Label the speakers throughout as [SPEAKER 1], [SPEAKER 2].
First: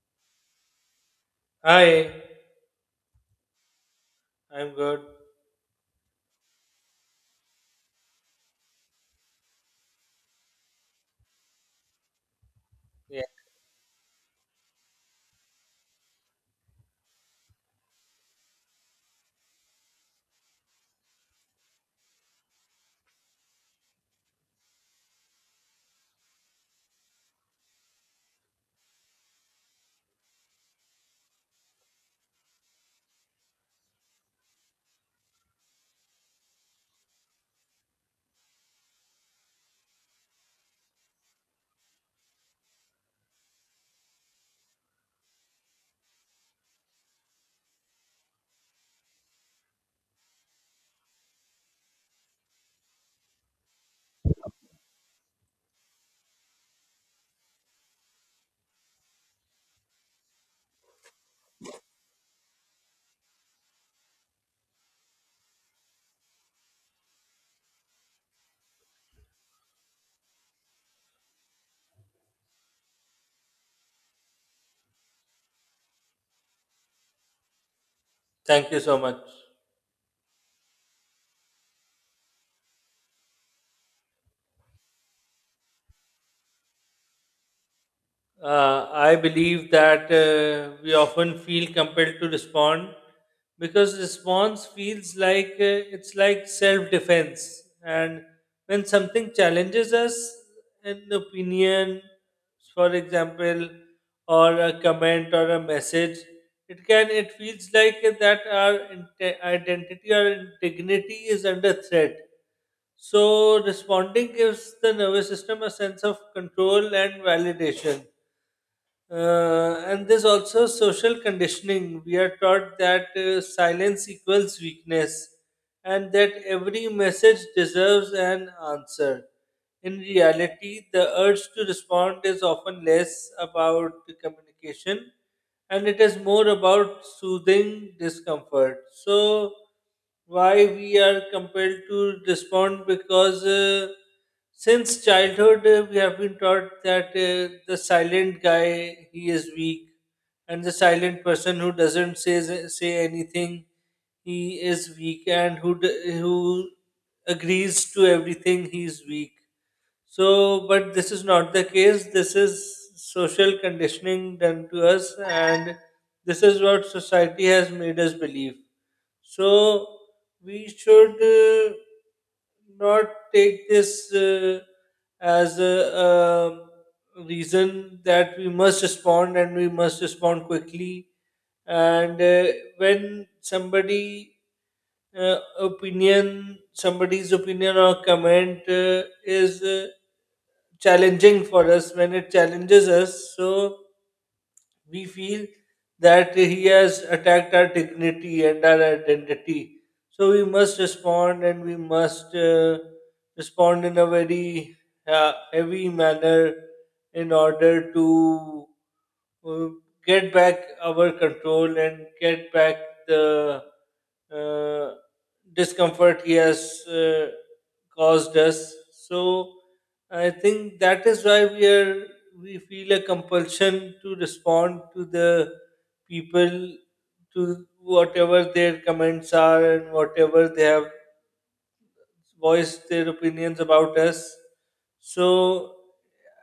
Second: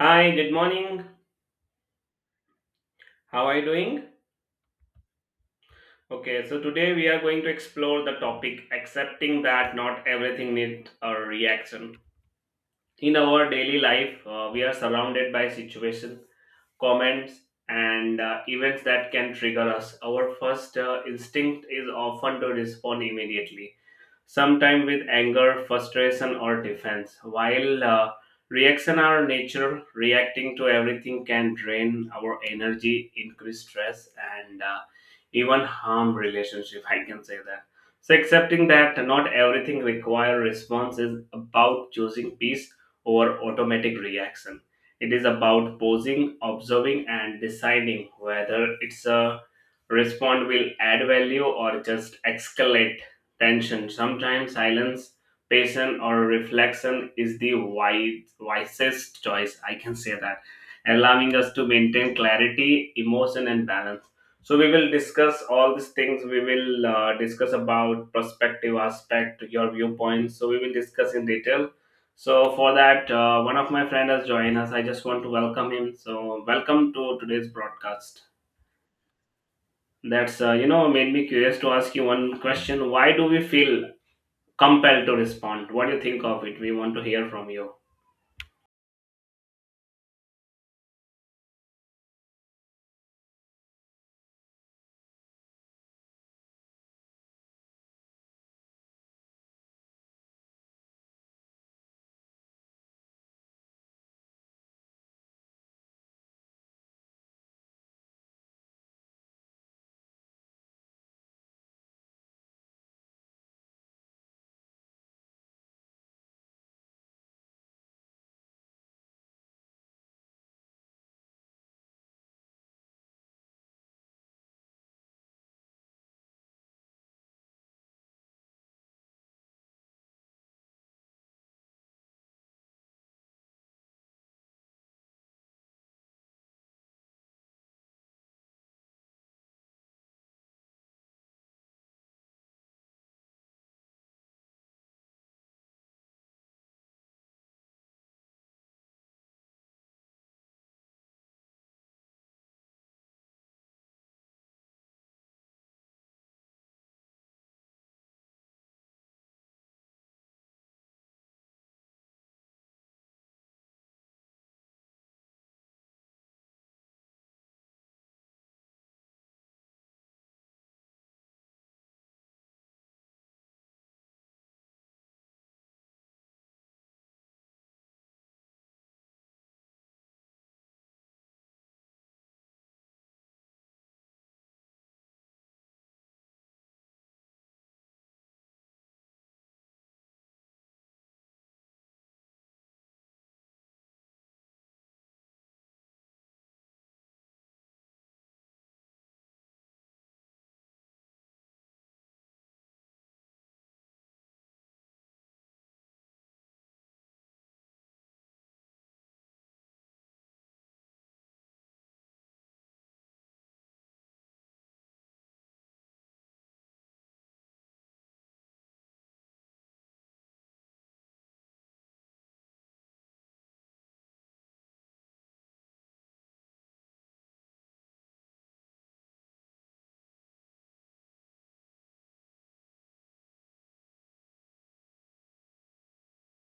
[SPEAKER 1] Hi, good morning.
[SPEAKER 2] Hi,
[SPEAKER 1] How are you doing?
[SPEAKER 2] I'm good.
[SPEAKER 1] Okay, so today we are going to explore the topic accepting that not everything needs a reaction. In
[SPEAKER 2] Yeah,
[SPEAKER 1] our daily life, we are surrounded by situations, comments, and events that can trigger us. Our first instinct is often to respond immediately, sometimes with anger, frustration, or defense. While reaction are nature, reacting to everything can drain our energy, increase stress, and even harm relationship. I can say that. So accepting that not everything require response is about choosing peace over automatic reaction. It is about pausing, observing, and deciding whether it's a respond will add value or just escalate tension. Sometimes silence, patience, or reflection is wisest choice, I can say that, allowing us to maintain clarity, emotion, and balance. So we will discuss all these things. We will discuss about perspective aspect, your viewpoints. So we will discuss in detail. So for that, one of my friend has joined us. I just want to welcome him. So welcome to today's broadcast.
[SPEAKER 2] thank you so much.
[SPEAKER 1] That's you know made me curious to ask you one question. Why do we feel compelled to respond? What do you think of it? We want to hear from you.
[SPEAKER 2] I believe that we often feel compelled to respond because response feels like it's like self defense. And when something challenges us, an opinion, for example, or a comment or a message, it feels like that our identity or integrity is under threat. So, responding gives the nervous system a sense of control and validation. And there's also social conditioning. We are taught that silence equals weakness and that every message deserves an answer. In reality, the urge to respond is often less about the communication and it is more about soothing discomfort. So, why we are compelled to respond because. Since childhood, we have been taught that the silent guy he is weak, and the silent person who doesn't say anything he is weak, and who who agrees to everything he is weak. So, but this is not the case. This is social conditioning done to us, and this is what society has made us believe. So we should not take this as a reason that we must respond and we must respond quickly. And when somebody somebody's opinion or comment is challenging for us, when it challenges us, so we feel that he has attacked our dignity and our identity. So we must respond and we must respond in a very heavy manner in order to uh, get back our control and get back the uh, discomfort he has caused us. So I think that is why we feel a compulsion to respond to the people, to whatever their comments are and whatever they have voice their opinions about us. So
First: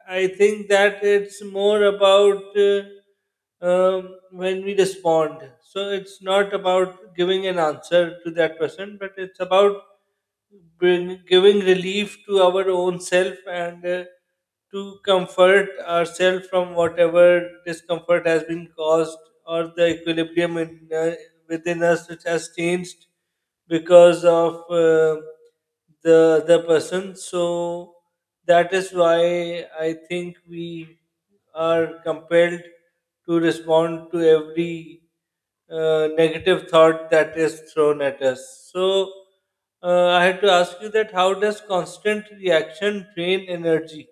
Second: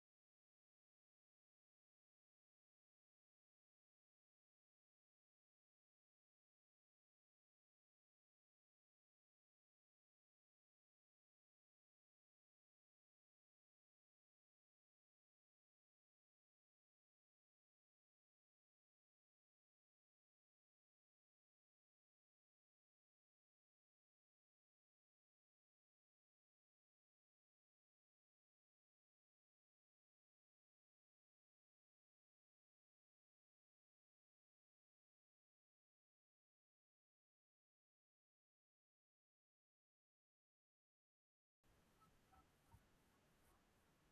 [SPEAKER 2] I think that it's more about when we respond. So it's not about giving an answer to that person, but it's about giving relief to our own self and to comfort ourselves from whatever discomfort has been caused or the equilibrium in, within us which has changed because of the person. So that is why I think we are compelled to respond to every negative thought that is thrown at us. So I had to ask you that how does constant reaction drain energy?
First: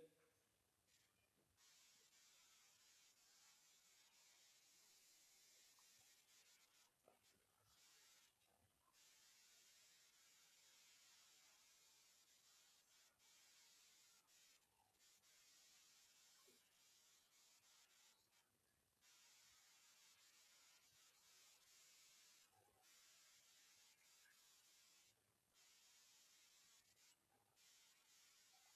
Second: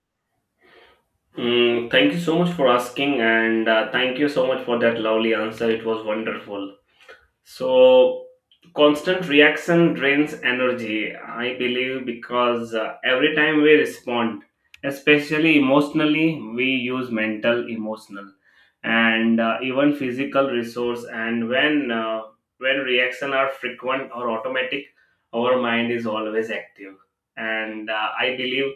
[SPEAKER 1] Mm, thank you so much for asking, and thank you so much for that lovely answer. It was wonderful. So, constant reaction drains energy, I believe, because every time we respond, especially emotionally, we use mental, emotional, and even physical resource. And when reaction are frequent or automatic, our mind is always active. And I believe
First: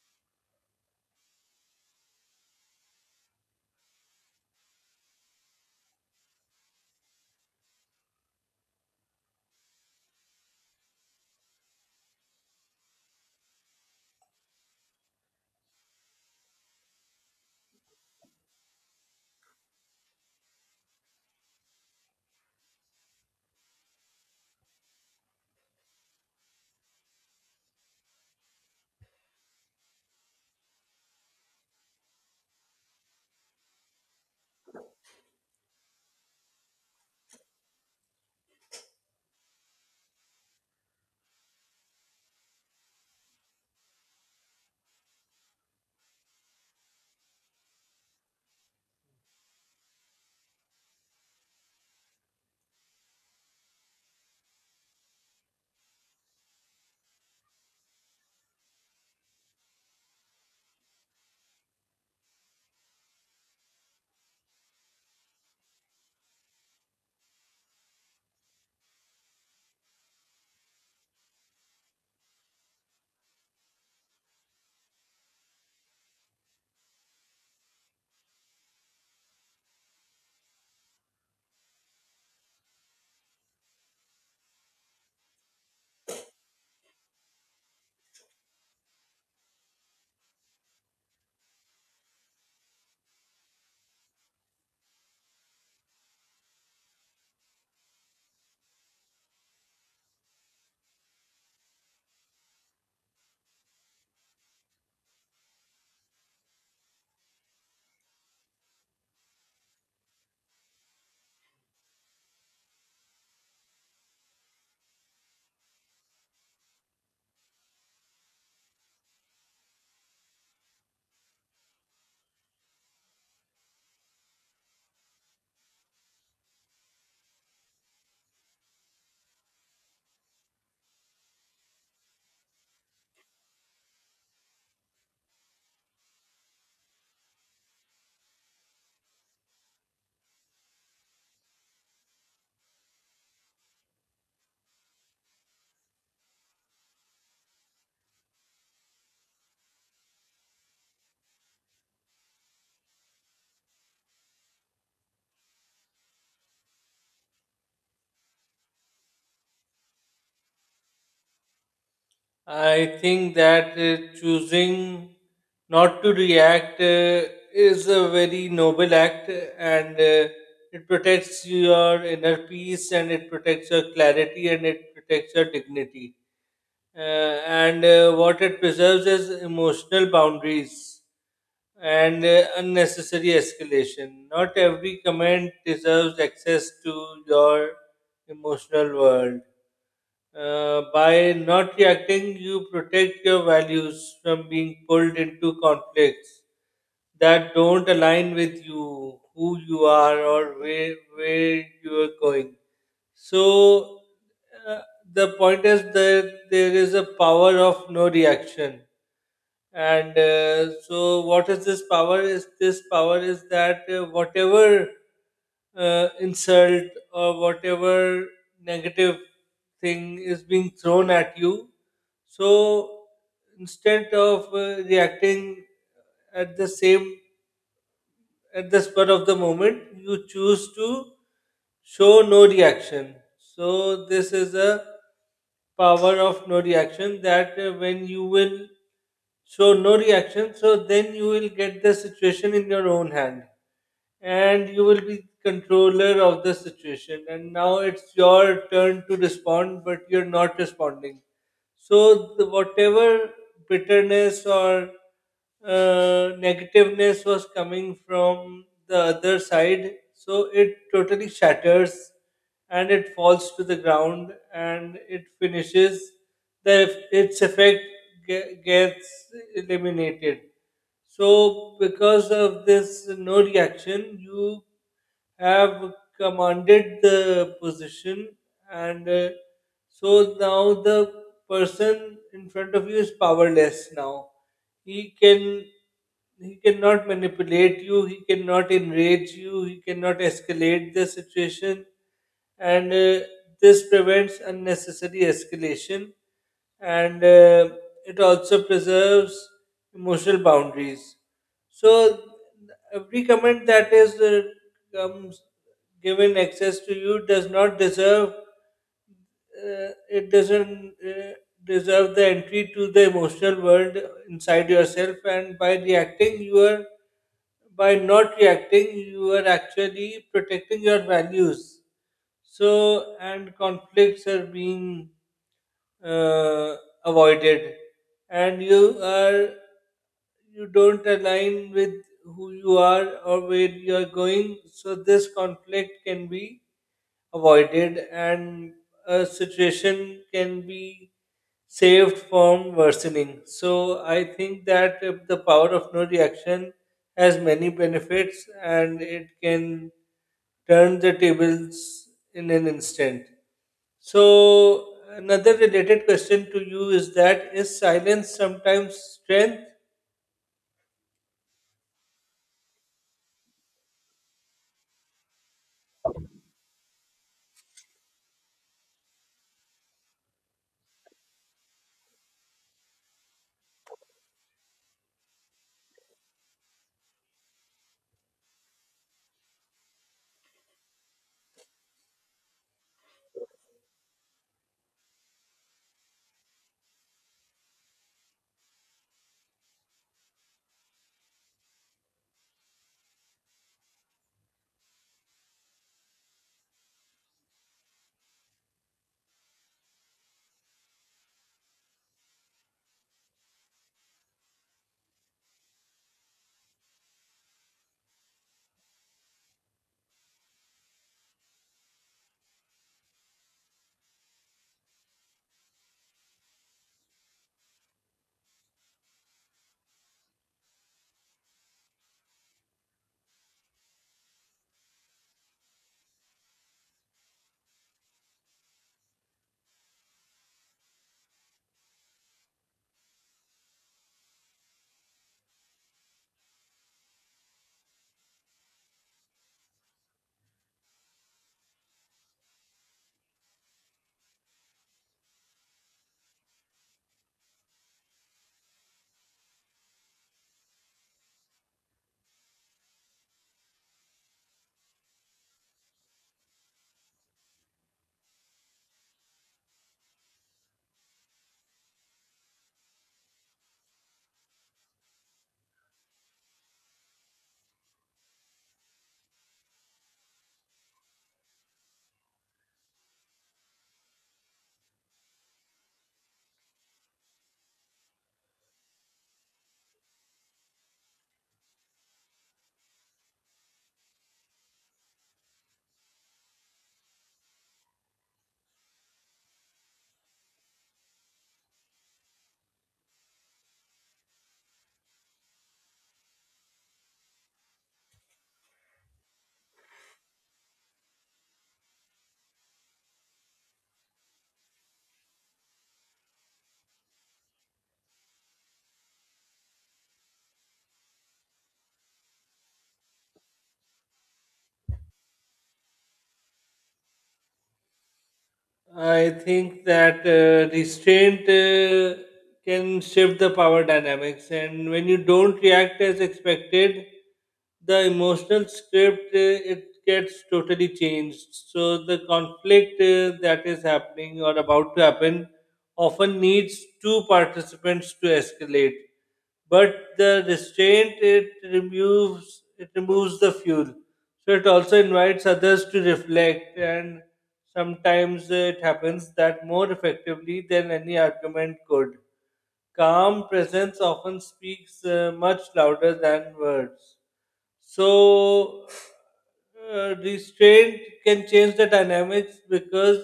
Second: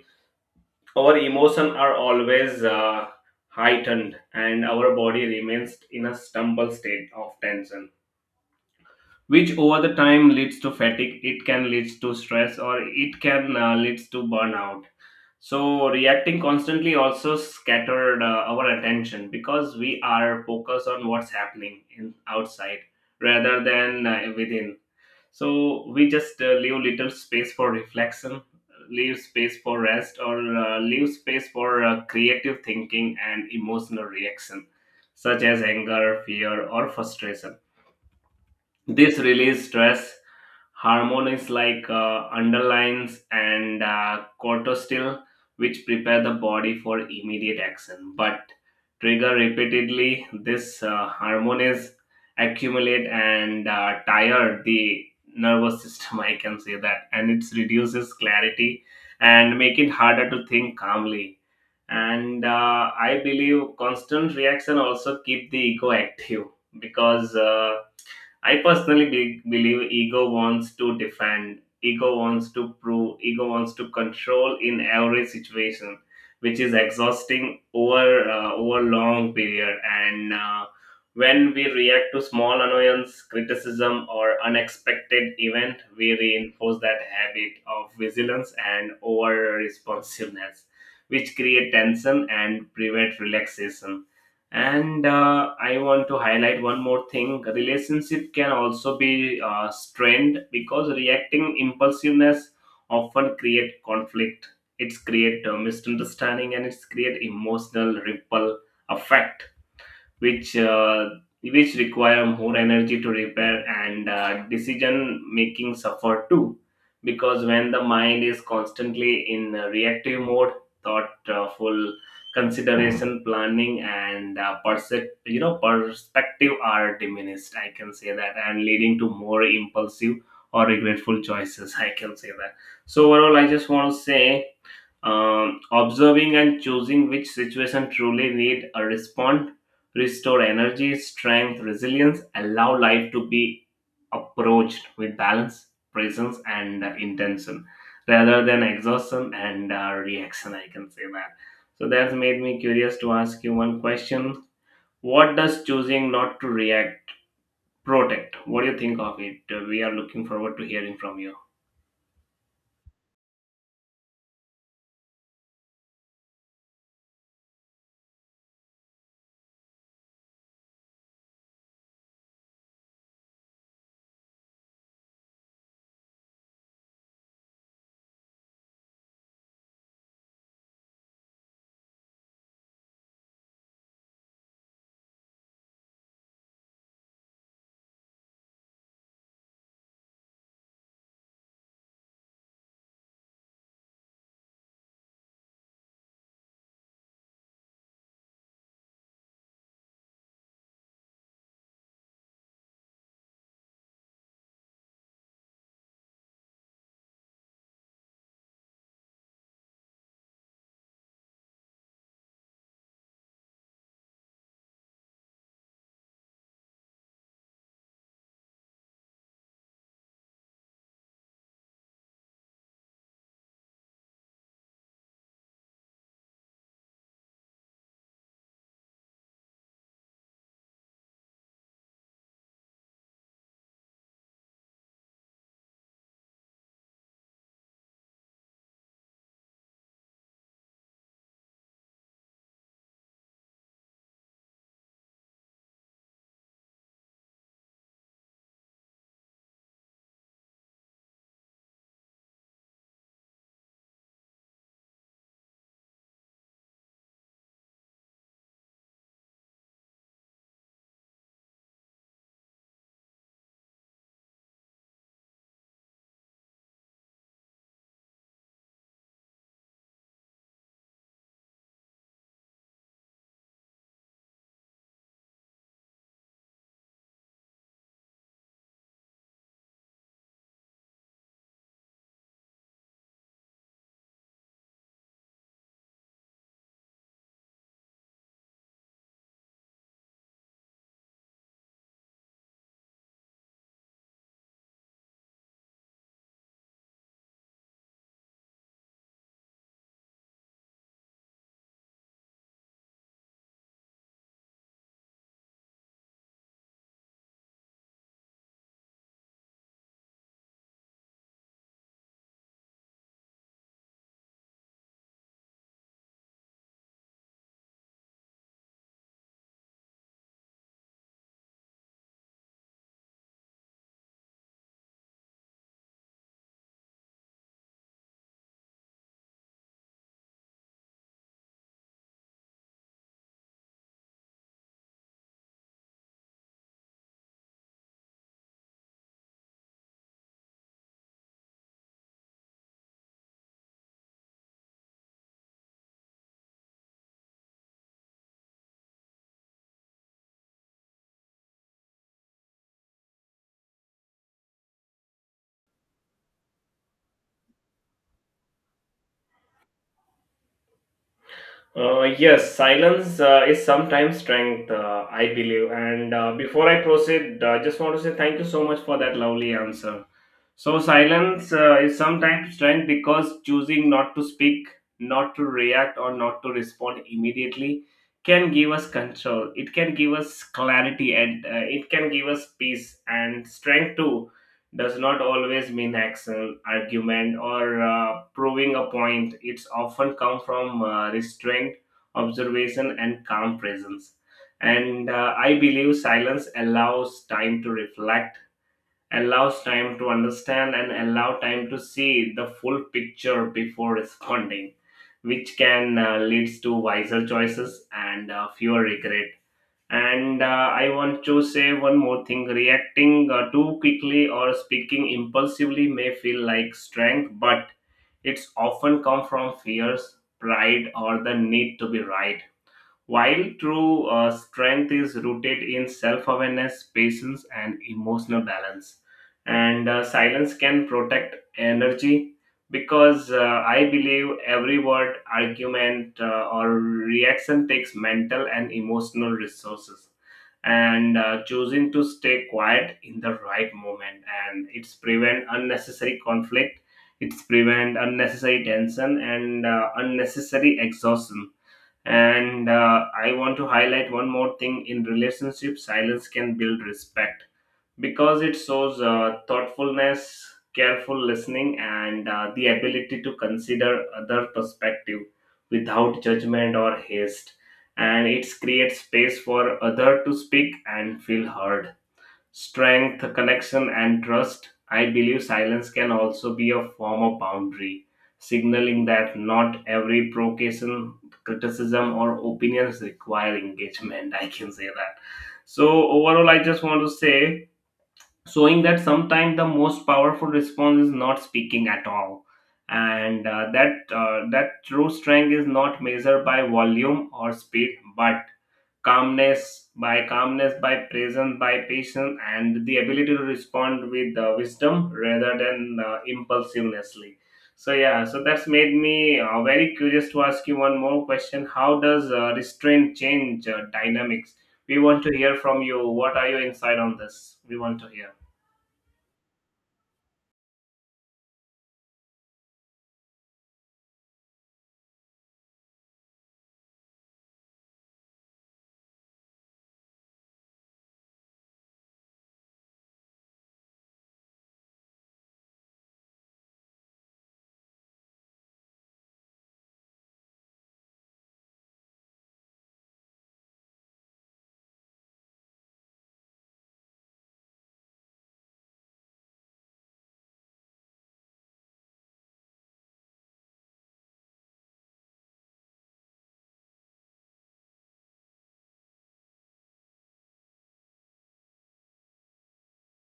[SPEAKER 1] our emotion are always heightened, and our body remains in a stumble state of tension, which over the time leads to fatigue. It can lead to stress, or it can lead to burnout. So reacting constantly also scattered our attention because we are focused on what's happening in outside rather than within. So we just leave little space for reflection, leave space for rest, or leave space for creative thinking. And emotional reaction such as anger, fear, or frustration, this release stress hormones like underlines and cortisol, which prepare the body for immediate action, but trigger repeatedly. This hormone accumulate and tire the nervous system, I can say that, and it reduces clarity and make it harder to think calmly. And I believe constant reaction also keep the ego active because. I personally believe ego wants to defend, ego wants to prove, ego wants to control in every situation, which is exhausting over long period. And when we react to small annoyance, criticism, or unexpected event, we reinforce that habit of vigilance and over responsiveness, which create tension and prevent relaxation. And I want to highlight one more thing: relationship can also be strained because reacting impulsiveness often create conflict, it's create misunderstanding, and it's create emotional ripple effect, which which require more energy to repair. And decision making suffer too, because when the mind is constantly in a reactive mode, thoughtful consideration, planning, and perspective are diminished, I can say that, and leading to more impulsive or regretful choices, I can say that. So overall, I just want to say, observing and choosing which situation truly need a response, restore energy, strength, resilience, allow life to be approached with balance, presence, and intention rather than exhaustion and reaction, I can say that. So that's made me curious to ask you one question. What does choosing not to react protect? What do you think of it? We are looking forward to hearing from you.
[SPEAKER 2] I think that choosing not to react is a very noble act, and it protects your inner peace, and it protects your clarity, and it protects your dignity. And What it preserves is emotional boundaries and unnecessary escalation. Not every comment deserves access to your emotional world. By not reacting, you protect your values from being pulled into conflicts that don't align with you, who you are, or where you are going. So uh, the point is that there is a power of no reaction. And so, what is this power? Is this power is that whatever insult or whatever negative thing is being thrown at you, so instead of reacting at the same at the spur of the moment, you choose to show no reaction. So this is a power of no reaction that when you will show no reaction, so then you will get the situation in your own hand and you will be controller of the situation. And now it's your turn to respond, but you're not responding. So the, whatever bitterness or negativeness was coming from the other side, so it totally shatters and it falls to the ground and it finishes the its effect gets eliminated. So because of this no reaction you have commanded the position, and so now the person in front of you is powerless now. He can he cannot manipulate you, he cannot enrage you, he cannot escalate the situation, and this prevents unnecessary escalation, and it also preserves emotional boundaries. So every comment that is comes given access to you does not deserve, it doesn't deserve the entry to the emotional world inside yourself. And by not reacting you are actually protecting your values. So, and conflicts are being uh, avoided, and you don't align with who you are or where you are going. So this conflict can be avoided and a situation can be saved from worsening. So I think that if the power of no reaction has many benefits and it can turn the tables in an instant. So another related question to you is that is silence sometimes strength?
[SPEAKER 1] Yes, silence is sometimes strength, I believe. And before I proceed, I just want to say thank you so much for that lovely answer. So, silence is sometimes strength because choosing not to speak, not to react, or not to respond immediately can give us control. It can give us clarity, and it can give us peace. And strength too does not always mean action, argument, or proving a point. It's often come from restraint, observation, and calm presence. And I believe silence allows time to reflect, allows time to understand, and allow time to see the full picture before responding, which can lead to wiser choices and fewer regret. And I want to say one more thing: reacting too quickly or speaking impulsively may feel like strength, but it's often come from fears, pride, or the need to be right, while true strength is rooted in self awareness, patience, and emotional balance. And silence can protect energy because I believe every word, argument, or reaction takes mental and emotional resources. And choosing to stay quiet in the right moment, and it's prevent unnecessary conflict, it's prevent unnecessary tension and unnecessary exhaustion. And I want to highlight one more thing: in relationship, silence can build respect because it shows thoughtfulness, careful listening, and the ability to consider other perspective without judgment or haste. And it creates space for other to speak and feel heard, strength, connection, and trust. I believe silence can also be a form of boundary, signaling that not every provocation, criticism, or opinions require engagement, I can say that. So, overall, I just want to say, showing that sometimes the most powerful response is not speaking at all, and that true strength is not measured by volume or speed, but calmness, by presence, by patience, and the ability to respond with wisdom rather than impulsivenessly. So yeah, so that's made me very curious to ask you one more question: how does restraint change dynamics? We want to hear from you, what are your insight on this? We want to hear.
[SPEAKER 2] I think that restraint can shift the power dynamics, and when you don't react as expected, the emotional script it gets totally changed. So the conflict that is happening or about to happen often needs two participants to escalate, but the restraint it removes the fuel, so it also invites others to reflect. And sometimes it happens that more effectively than any argument could. Calm presence often speaks much louder than words. So, restraint can change the dynamics because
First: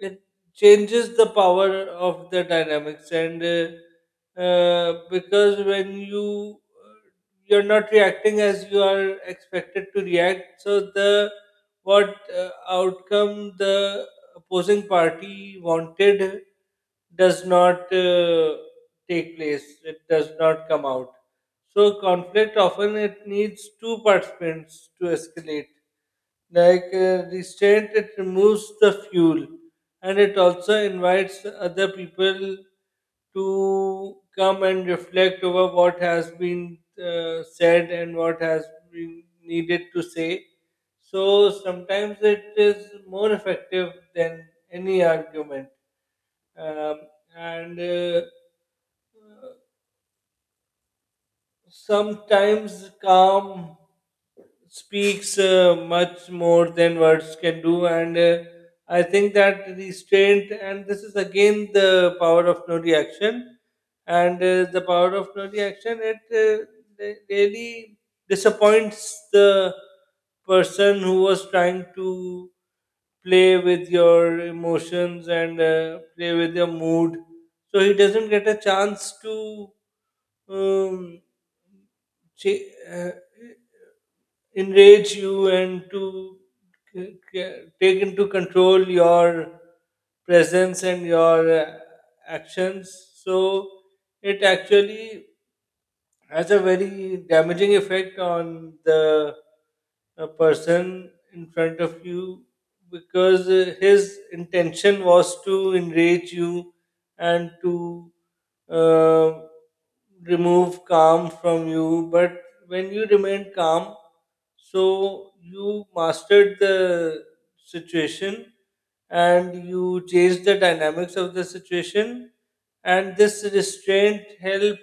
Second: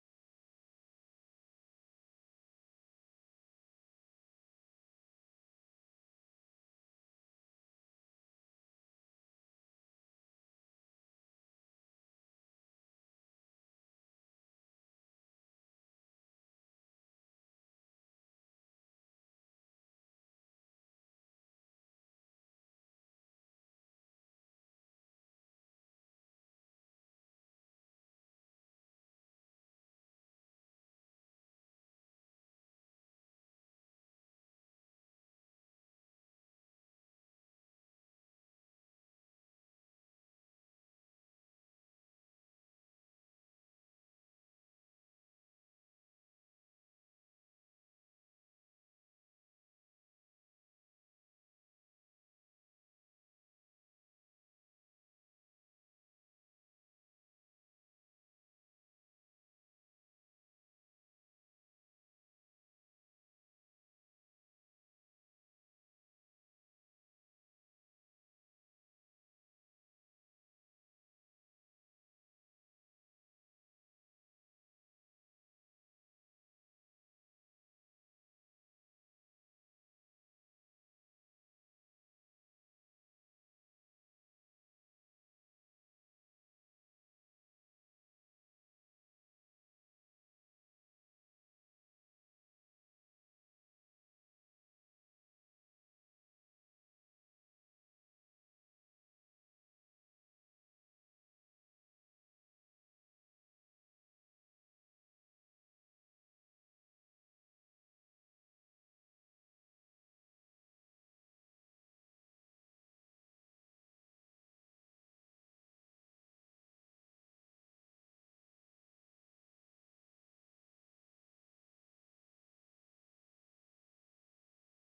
[SPEAKER 2] it changes the power of the dynamics, and because when you're not reacting as you are expected to react, so the what outcome the opposing party wanted does not take place. It does not come out. So conflict often it needs two participants to escalate. Like restraint, it removes the fuel, and it also invites other people to come and reflect over what has been said and what has been needed to say. So sometimes it is more effective than any argument. Um, and Sometimes calm speaks much more than words can do, and I think that restraint, and this is again the power of no reaction, and the power of no reaction, it really disappoints the person who was trying to play with your emotions and play with your mood. So he doesn't get a chance to um, cha- uh, enrage you and to take into control your presence and your actions. So it actually has a very damaging effect on the person in front of you because his intention was to enrage you and to uh, remove calm from you. But when you remained calm, so you mastered the situation and you changed the dynamics of the situation, and this restraint helped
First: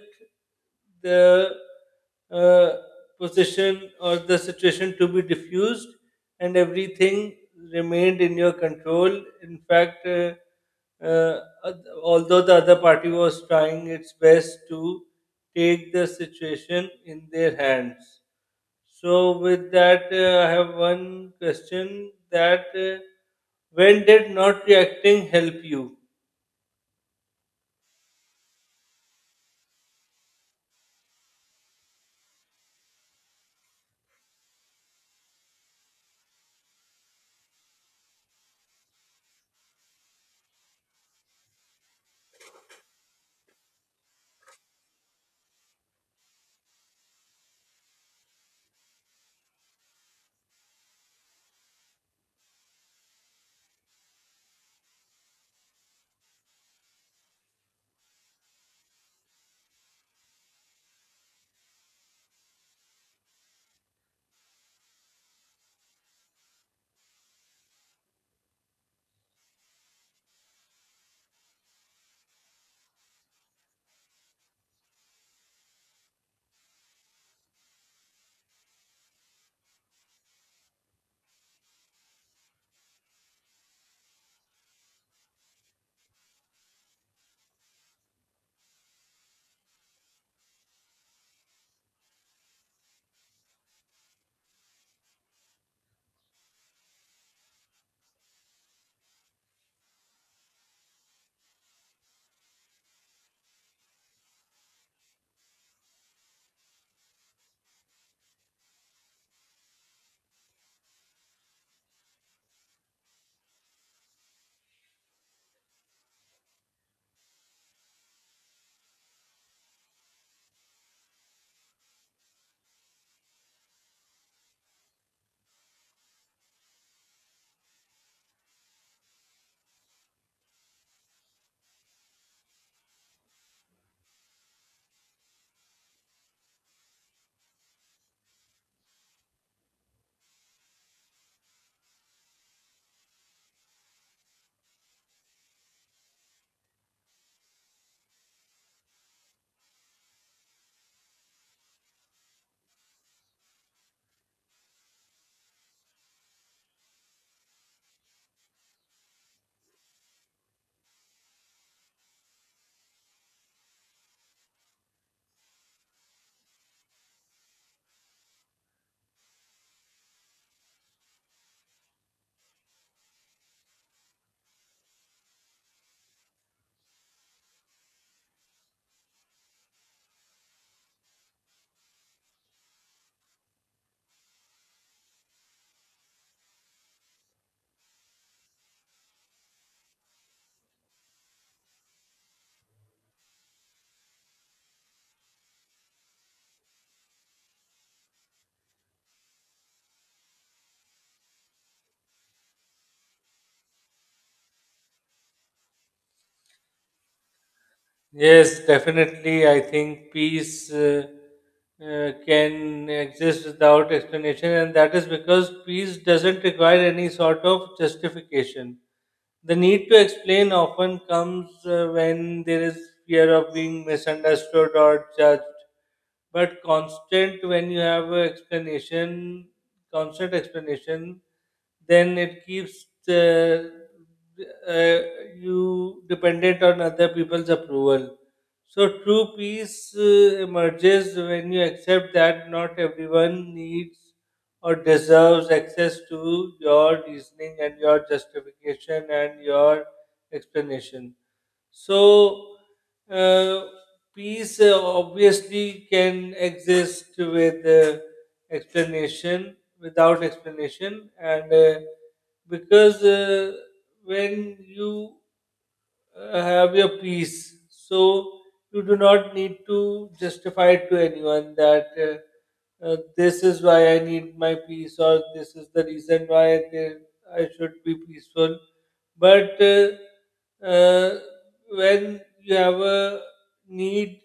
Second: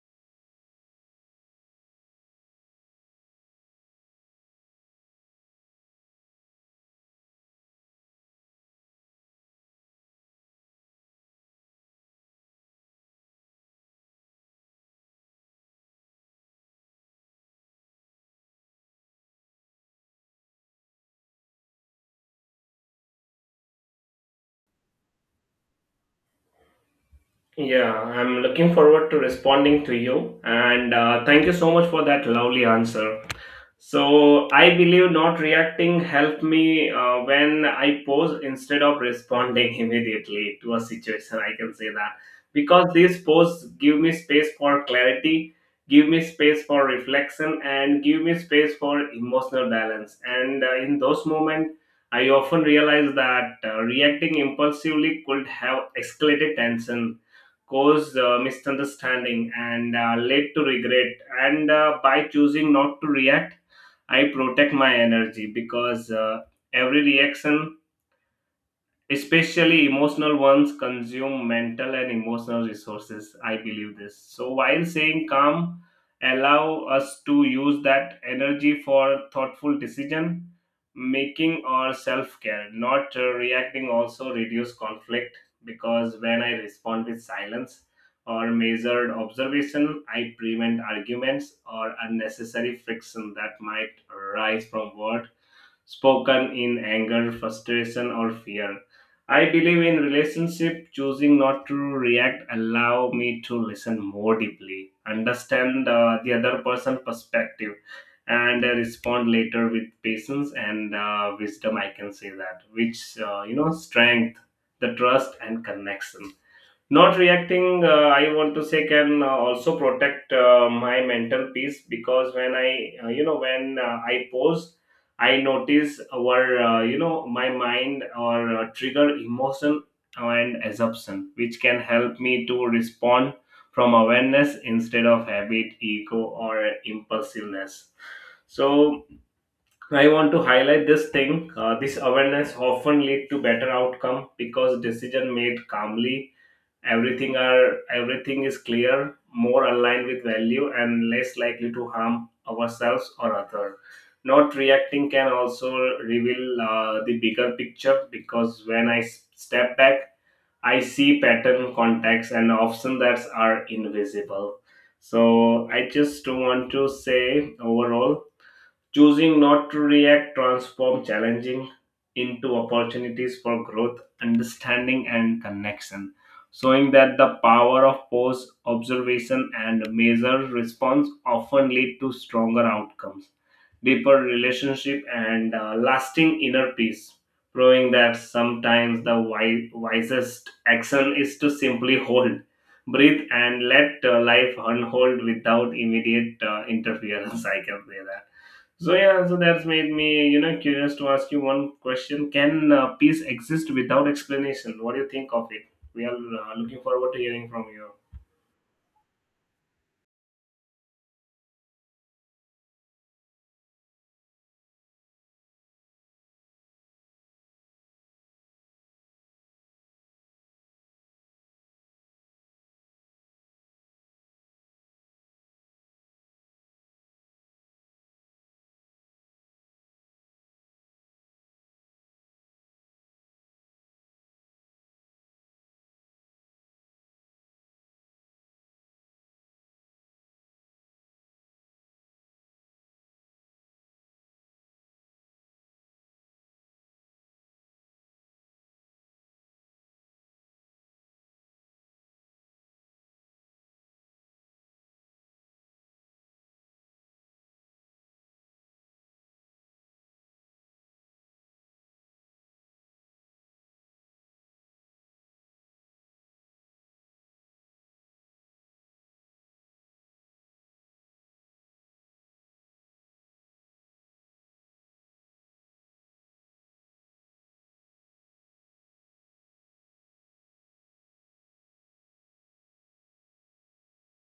[SPEAKER 2] the uh, position or the situation to be diffused, and everything remained in your control. In fact, although the other party was trying its best to take the situation in their hands. So with that, I have one question that when did not reacting help you?
[SPEAKER 1] Yeah, I'm looking forward to responding to you, and thank you so much for that lovely answer. So I believe not reacting helped me when I pause instead of responding immediately to a situation, I can say that, because these pause give me space for clarity, give me space for reflection, and give me space for emotional balance. And in those moments, I often realize that reacting impulsively could have escalated tension, caused misunderstanding, and led to regret. And by choosing not to react, I protect my energy, because every reaction, especially emotional ones, consume mental and emotional resources, I believe this. So while saying calm allow us to use that energy for thoughtful decision making or self care. Not reacting also reduce conflict, because when I respond with silence or measured observation, I prevent arguments or unnecessary friction that might arise from words spoken in anger, frustration, or fear. I believe in relationship, choosing not to react allow me to listen more deeply, understand the other person' perspective, and respond later with patience and wisdom, I can say that, which, strength, the trust, and connection. Not reacting, I want to say, can also protect my mental peace, because when I pause, I notice our, my mind or trigger emotion and assumption, which can help me to respond from awareness instead of habit, ego, or impulsiveness. So I want to highlight this thing. This awareness often lead to better outcome because decision made calmly, everything is clear, more aligned with value and less likely to harm ourselves or other. Not reacting can also reveal the bigger picture, because when step back, I see pattern, context, and options that are invisible. So I just want to say overall, choosing not to react transforms challenging into opportunities for growth, understanding, and connection, showing that the power of pause, observation, and measured response often lead to stronger outcomes, deeper relationship, and lasting inner peace. Proving that sometimes the wisest action is to simply hold, breathe, and let life unfold without immediate interference, I can say that. So yeah, so that's made me, you know, curious to ask you one question: can peace exist without explanation? What do you think of it? We are looking forward to hearing from you.
[SPEAKER 2] Yes, definitely. I think peace can exist without explanation, and that is because peace doesn't require any sort of justification. The need to explain often comes when there is fear of being misunderstood or judged. But constant, when you have an explanation, constant explanation then it keeps uh, you dependent on other people's approval. So true peace emerges when you accept that not everyone needs or deserves access to your reasoning and your justification and your explanation. So, uh, peace obviously can exist with explanation, without explanation, and because when you have your peace, so you do not need to justify it to anyone that. This is why I need my peace, or this is the reason why they, I should be peaceful. But uh, when you have a need,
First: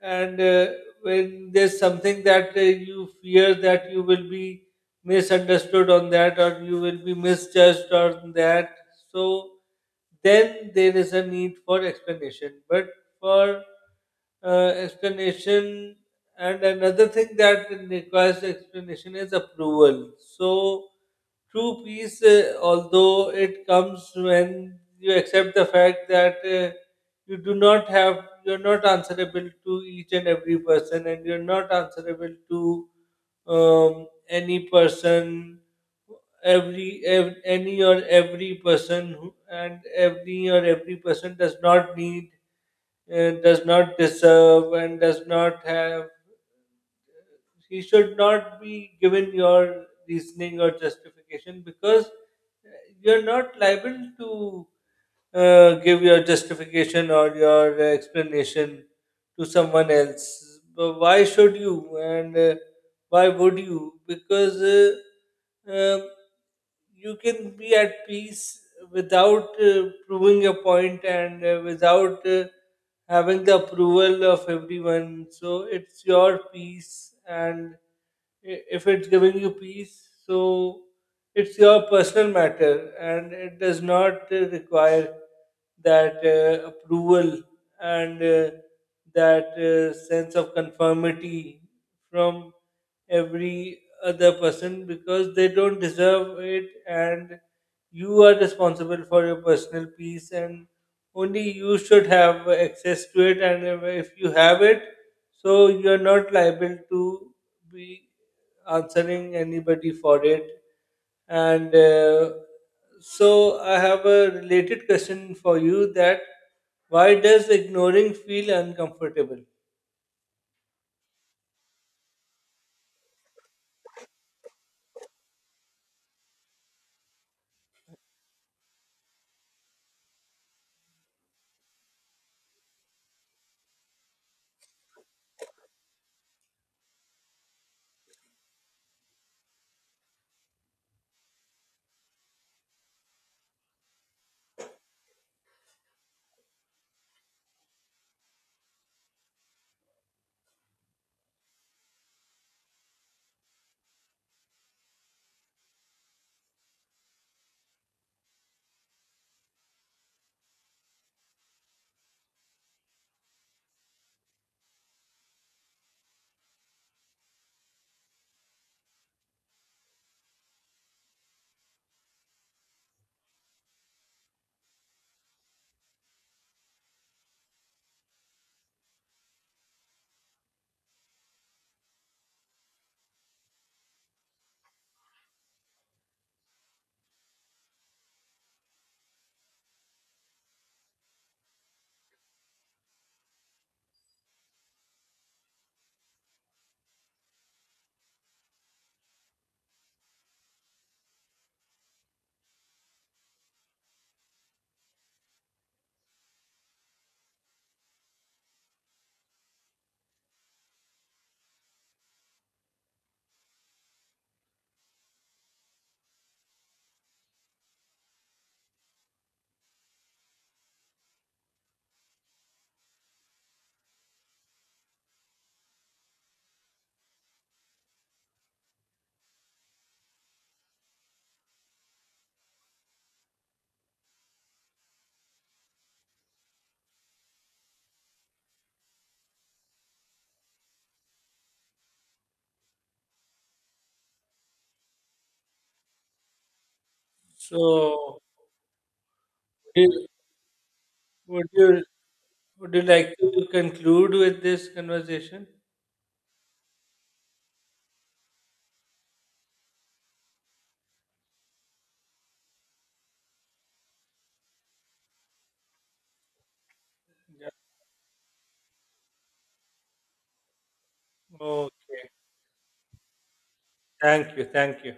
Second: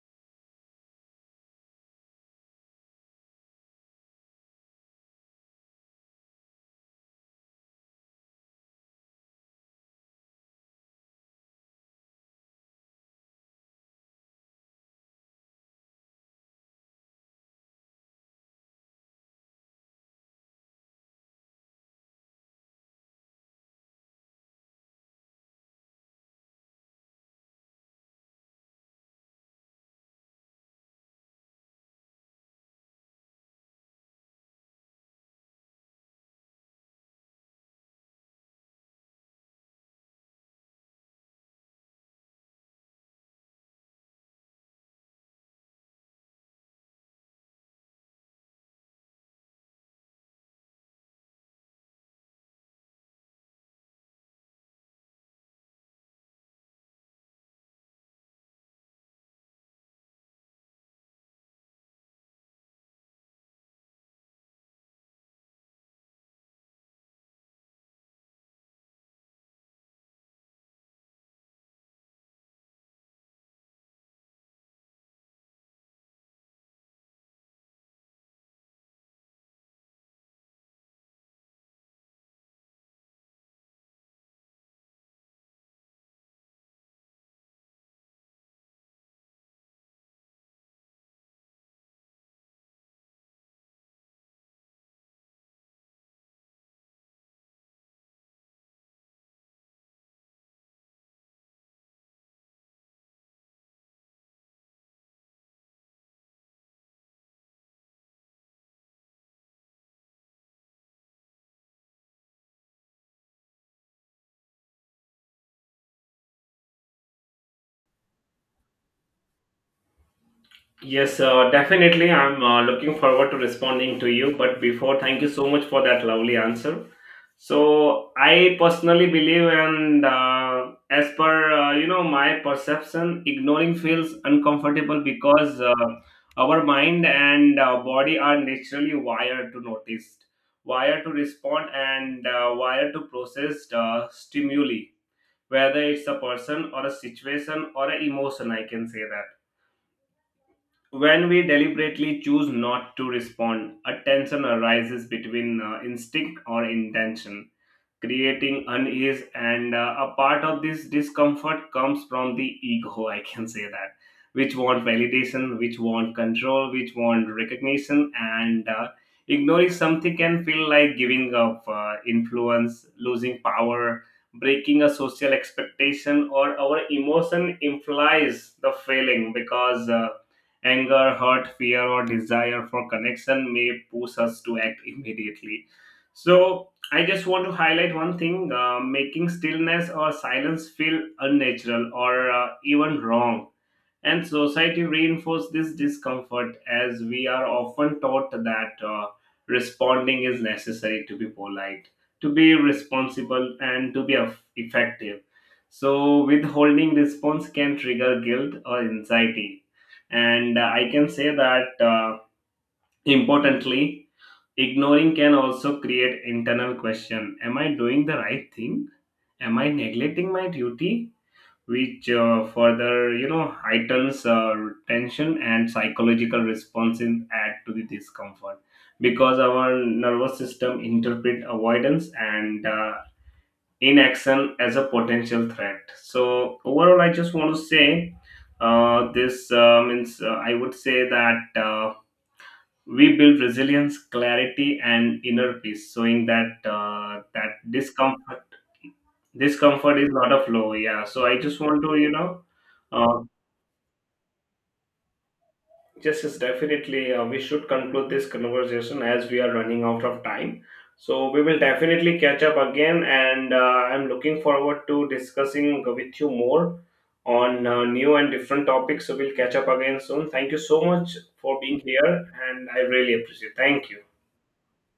[SPEAKER 2] and when there's something that you fear that you will be misunderstood on that or you will be misjudged on that, so then there is a need for explanation. But for explanation, and another thing that requires explanation is approval. So, true peace, although it comes when you accept the fact that you do not have, you're not answerable to each and every person, and you're not answerable to any person, any or every person, who, and any or every person does not need, does not deserve, and does not have, he should not be given your reasoning or justification because you're not liable to give your justification or your explanation to someone else. But why should you, and why would you? Because um you can be at peace without proving a point and without having the approval of everyone. So it's your peace, and if it's giving you peace, so it's your personal matter, and it does not require that approval and that sense of conformity from every other person because they don't deserve it, and you are responsible for your personal peace, and only you should have access to it. And if you have it, so you are not liable to be answering anybody for it. And so I have a related question for you that why does ignoring feel uncomfortable?
[SPEAKER 1] Yes, definitely. I'm looking forward to responding to you. But before, thank you so much for that lovely answer. So I personally believe, and as per my perception, ignoring feels uncomfortable because our mind and body are naturally wired to notice, wired to respond, and wired to process stimuli, whether it's a person or a situation or an emotion, I can say that. When we deliberately choose not to respond, a tension arises between instinct or intention, creating unease. And a part of this discomfort comes from the ego, I can say that, which want validation, which want control, which want recognition. And ignoring something can feel like giving up influence, losing power, breaking a social expectation, or our emotion implies the failing, because anger, hurt, fear, or desire for connection may push us to act immediately. So I just want to highlight one thing, making stillness or silence feel unnatural or even wrong. And society reinforces this discomfort, as we are often taught that responding is necessary to be polite, to be responsible, and to be effective. So, withholding response can trigger guilt or anxiety. And I can say that, importantly, ignoring can also create internal question: am I doing the right thing? Am I neglecting my duty? Which further, you know, heightens tension. And psychological responses add to the discomfort because our nervous system interpret avoidance and inaction as a potential threat. So overall, I just want to say, this means I would say that. We build resilience, clarity, and inner peace, showing that
[SPEAKER 2] So
[SPEAKER 1] discomfort
[SPEAKER 2] would
[SPEAKER 1] discomfort
[SPEAKER 2] you
[SPEAKER 1] is not a flow. Yeah, so I
[SPEAKER 2] would
[SPEAKER 1] just
[SPEAKER 2] you,
[SPEAKER 1] want to, you know,
[SPEAKER 2] would you like
[SPEAKER 1] uh,
[SPEAKER 2] to conclude with this conversation?
[SPEAKER 1] just is definitely we should conclude this conversation as we are running out of time. So we will definitely catch up again, and I'm looking forward to discussing with you more on new and different topics. So we'll catch up again soon. Thank you so much for being here,
[SPEAKER 2] Okay.
[SPEAKER 1] and I really appreciate. Thank you.
[SPEAKER 2] Thank you. Thank you.